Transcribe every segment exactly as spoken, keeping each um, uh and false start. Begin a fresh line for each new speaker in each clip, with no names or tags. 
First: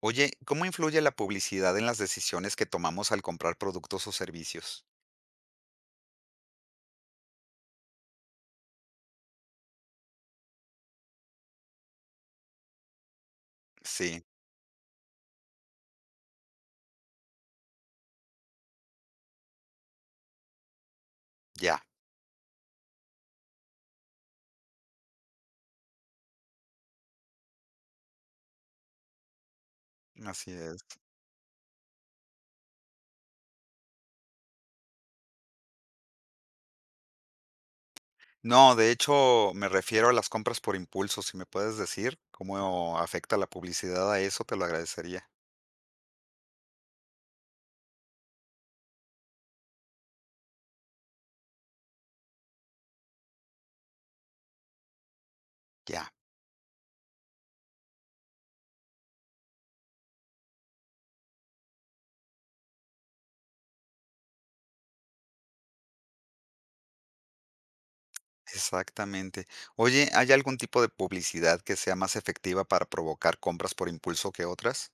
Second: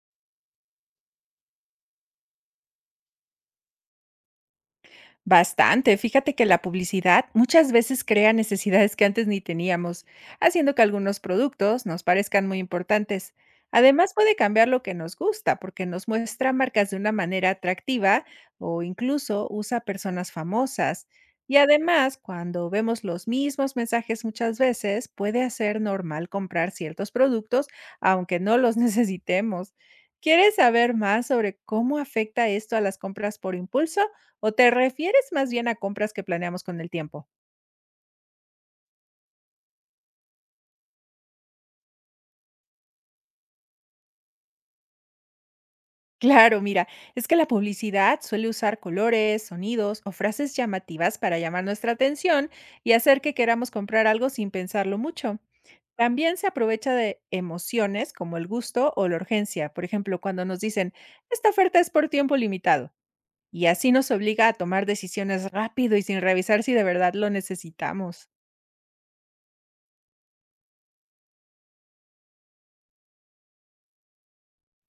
Oye, ¿cómo influye la publicidad en las decisiones que tomamos al comprar productos o servicios?
Bastante. Fíjate que la publicidad muchas veces crea necesidades que antes ni teníamos, haciendo que algunos productos nos parezcan muy importantes. Además,
Sí,
puede cambiar lo que nos gusta, porque nos muestra marcas de una manera atractiva o incluso usa personas famosas. Y
ya,
además, cuando vemos los mismos mensajes muchas veces, puede hacer normal comprar ciertos productos, aunque no los necesitemos.
así
¿Quieres
es.
saber más sobre cómo afecta esto a las compras por impulso? ¿O te refieres más bien a compras que planeamos con el tiempo?
No, de hecho, me refiero a las compras por impulso. Si me puedes decir cómo afecta la publicidad a eso, te lo agradecería.
Claro, mira, es que la publicidad suele usar colores, sonidos o frases llamativas para llamar nuestra atención y hacer que queramos comprar algo sin pensarlo mucho.
Ya,
También se aprovecha de emociones como el gusto o la urgencia. Por ejemplo, cuando nos dicen, esta oferta es por tiempo limitado. Y así nos obliga a tomar decisiones rápido y sin revisar si de verdad lo necesitamos.
exactamente. Oye, ¿hay algún tipo de publicidad que sea más efectiva para provocar compras por impulso que otras?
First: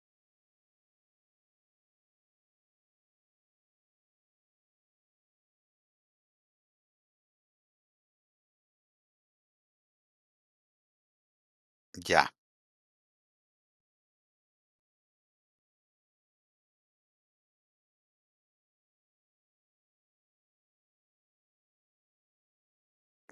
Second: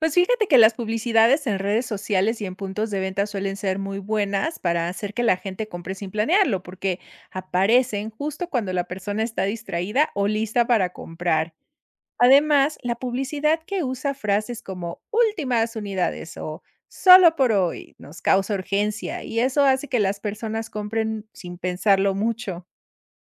Pues fíjate que las publicidades en redes sociales y en puntos de venta suelen ser muy buenas para hacer que la gente compre sin planearlo, porque aparecen justo cuando la persona está distraída o lista para comprar.
Ya,
Además, la publicidad que usa frases como últimas unidades o solo por hoy nos causa urgencia y eso hace que las personas compren sin pensarlo mucho.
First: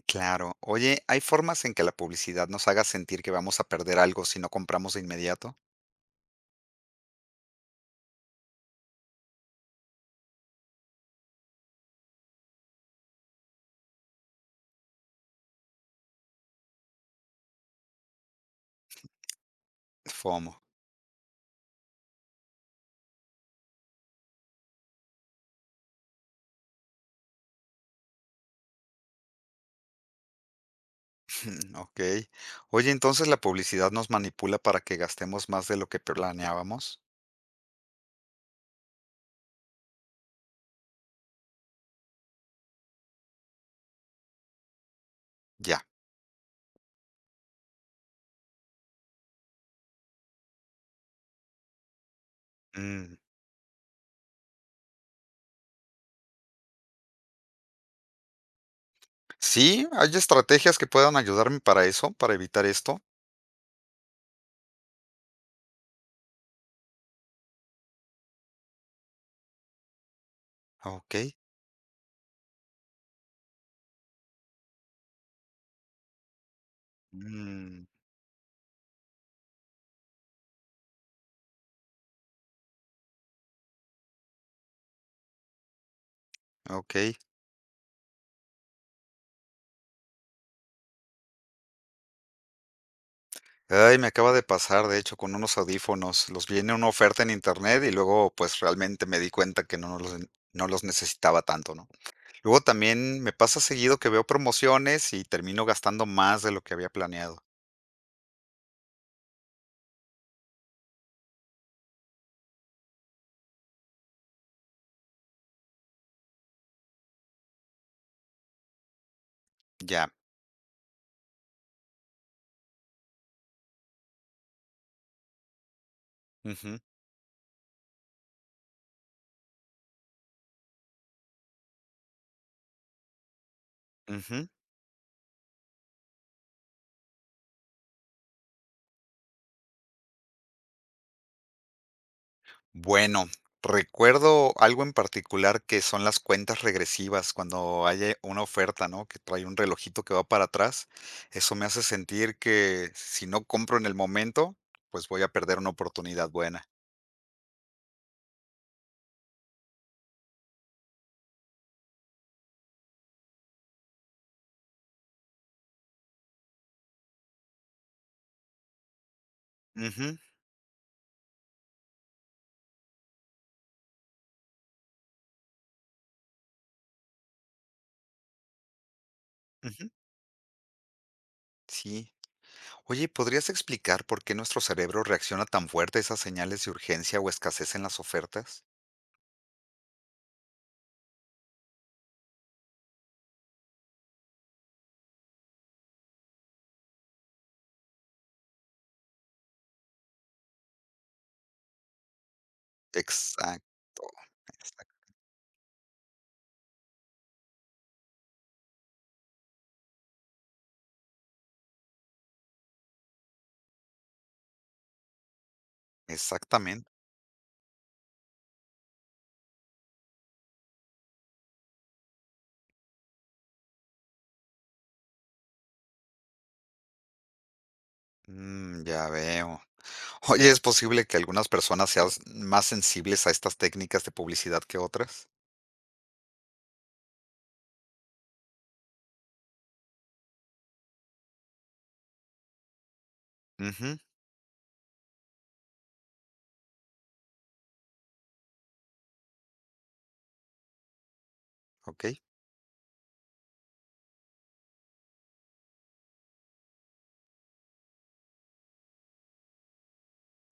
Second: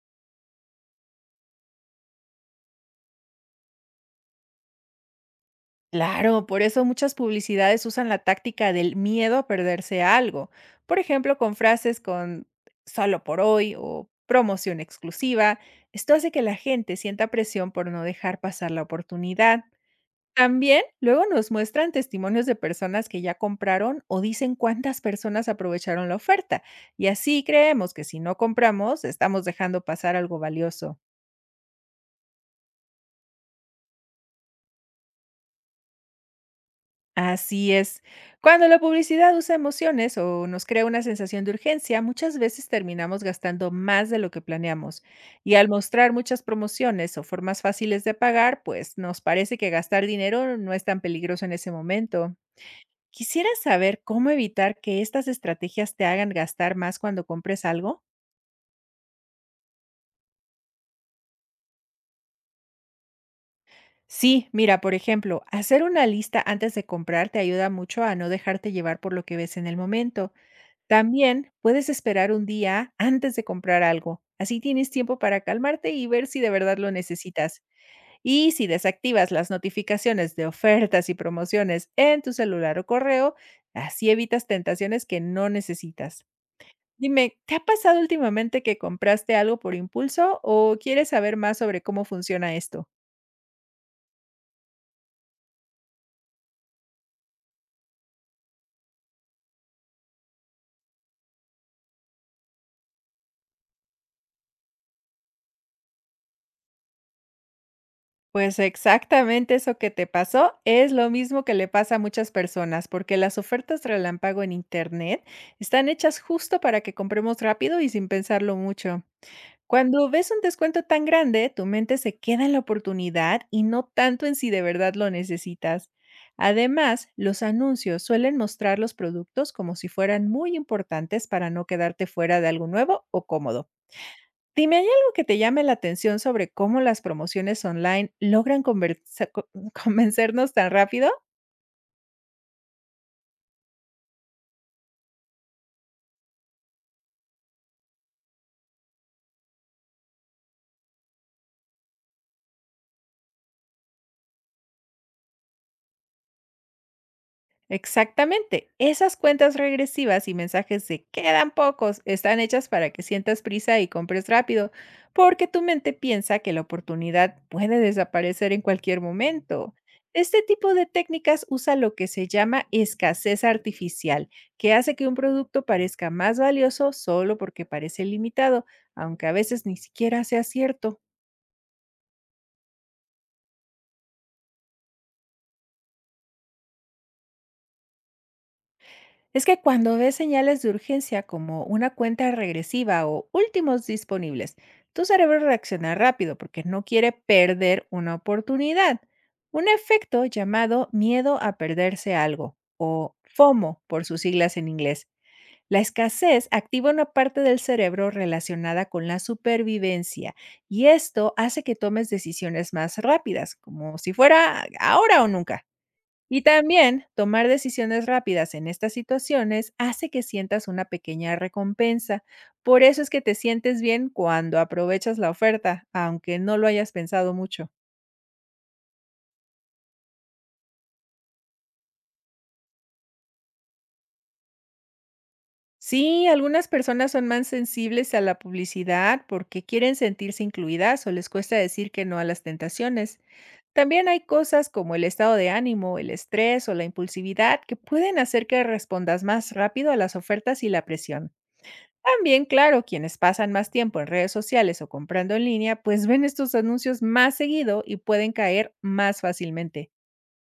claro. Oye, ¿hay formas en que la publicidad nos haga sentir que vamos a perder algo si no compramos de inmediato?
Claro, por eso muchas publicidades usan la táctica del miedo a perderse algo. Por ejemplo, con frases con solo por hoy o promoción exclusiva. Esto hace que la gente sienta presión por no dejar pasar la oportunidad.
FOMO.
También luego nos muestran testimonios de personas que ya compraron o dicen cuántas personas aprovecharon la oferta. Y así creemos que si no compramos, estamos dejando pasar algo valioso.
Ok. Oye, entonces la publicidad nos manipula para que gastemos más de lo que planeábamos.
Así es. Cuando la publicidad usa emociones o nos crea una sensación de urgencia, muchas veces terminamos gastando más de lo que planeamos. Y al
Ya.
mostrar muchas promociones o formas fáciles de pagar, pues nos parece que gastar dinero no es tan peligroso en ese momento.
Mm.
Quisiera saber cómo evitar que estas estrategias te hagan gastar más cuando compres algo.
Sí, hay estrategias que puedan ayudarme para eso, para evitar esto.
Sí, mira, por ejemplo, hacer una lista antes de comprar te ayuda mucho a no dejarte llevar por lo que ves en el momento.
Ok.
También puedes esperar un día antes de comprar algo. Así tienes tiempo para calmarte y ver si de verdad lo necesitas.
Mm,
Y si desactivas las notificaciones de ofertas y promociones en tu celular o correo, así evitas tentaciones que no necesitas.
ok.
Dime, ¿te ha pasado últimamente que compraste algo por impulso o quieres saber más sobre cómo funciona esto?
Ay, me acaba de pasar, de hecho, con unos audífonos. Los vi en una oferta en internet y luego, pues, realmente me di cuenta que no los, no los necesitaba tanto, ¿no? Luego también me pasa seguido que veo promociones y termino gastando más de lo que había planeado.
Pues exactamente eso que te pasó es lo mismo que le pasa a muchas personas, porque las ofertas relámpago en Internet están hechas justo para que compremos rápido y sin pensarlo mucho.
Ya.
Cuando ves un descuento tan grande, tu mente se queda en la oportunidad y no tanto en si de verdad lo necesitas.
Ujú,
Además, los anuncios suelen mostrar los productos como si fueran muy importantes para no quedarte fuera de algo nuevo o cómodo.
ujú.
Dime, ¿hay algo que te llame la atención sobre cómo las promociones online logran conversa co convencernos tan rápido?
Bueno, recuerdo algo en particular que son las cuentas regresivas, cuando hay eh, una oferta, ¿no? Que trae un relojito que va para atrás. Eso me hace sentir que si no compro en el momento, pues voy a perder una oportunidad buena.
Exactamente. Esas cuentas regresivas y mensajes de quedan pocos están hechas para que sientas prisa y compres rápido, porque tu mente piensa que la oportunidad puede desaparecer en cualquier momento.
Ujú,
Este tipo de técnicas usa lo que se llama escasez artificial, que hace que un producto parezca más valioso solo porque parece limitado, aunque a veces ni
ujú,
siquiera sea cierto.
sí. Oye, ¿podrías explicar por qué nuestro cerebro reacciona tan fuerte a esas señales de urgencia o escasez en las ofertas?
Es que cuando ves señales de urgencia como una cuenta regresiva o últimos disponibles, tu cerebro reacciona rápido porque no quiere perder una oportunidad. Un efecto llamado miedo a perderse algo o FOMO
Exacto.
por sus siglas en
exact-
inglés. La escasez activa una parte del cerebro relacionada con la supervivencia y esto hace que tomes decisiones más rápidas, como si fuera ahora o nunca. Y
Exactamente.
también tomar decisiones rápidas en estas situaciones hace que sientas una pequeña recompensa. Por eso es que te sientes bien cuando aprovechas la oferta, aunque no lo hayas pensado mucho.
Mm, ya veo. Oye, ¿es posible que algunas personas sean más sensibles a estas técnicas de publicidad que otras?
Sí, algunas personas son más sensibles a la publicidad porque quieren sentirse incluidas o les cuesta decir que no a las tentaciones.
Ujú,
También hay cosas como el estado de ánimo, el estrés o la impulsividad que pueden hacer que respondas más rápido a las ofertas y la presión.
ok,
También, claro, quienes pasan más tiempo en redes sociales o comprando en línea, pues ven estos anuncios más seguido y pueden caer más fácilmente.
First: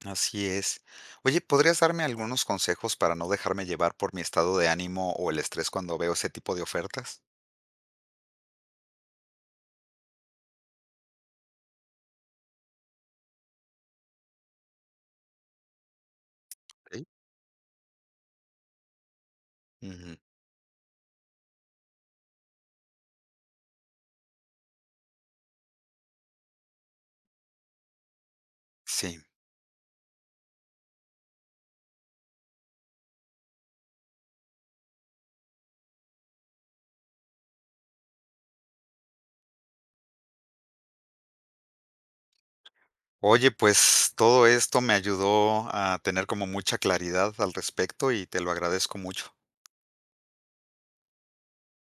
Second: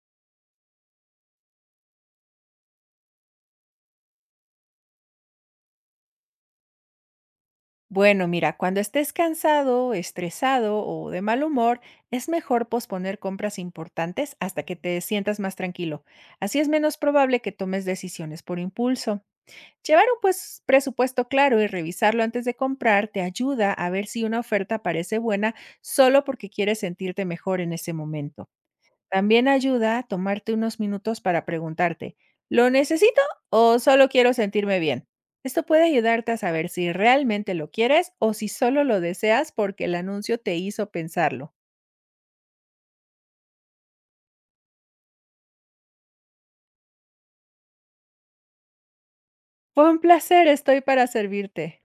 así es. Oye, ¿podrías darme algunos consejos para no dejarme llevar por mi estado de ánimo o el estrés cuando veo ese tipo de ofertas?
Bueno, mira, cuando estés cansado, estresado o de mal humor, es mejor posponer compras importantes hasta que te sientas más tranquilo. Así es
Ok,
menos probable que tomes decisiones por impulso. Llevar
ujú,
un pues, presupuesto claro y revisarlo antes de comprar te ayuda a ver si una oferta parece buena solo porque quieres sentirte mejor en ese momento.
sí.
También ayuda a tomarte unos minutos para preguntarte, ¿lo necesito o solo quiero sentirme bien? Esto puede ayudarte a saber si realmente lo quieres o si solo lo deseas porque el anuncio te hizo pensarlo.
Oye, pues todo esto me ayudó a tener como mucha claridad al respecto y te lo agradezco mucho.
Fue un placer, estoy para servirte.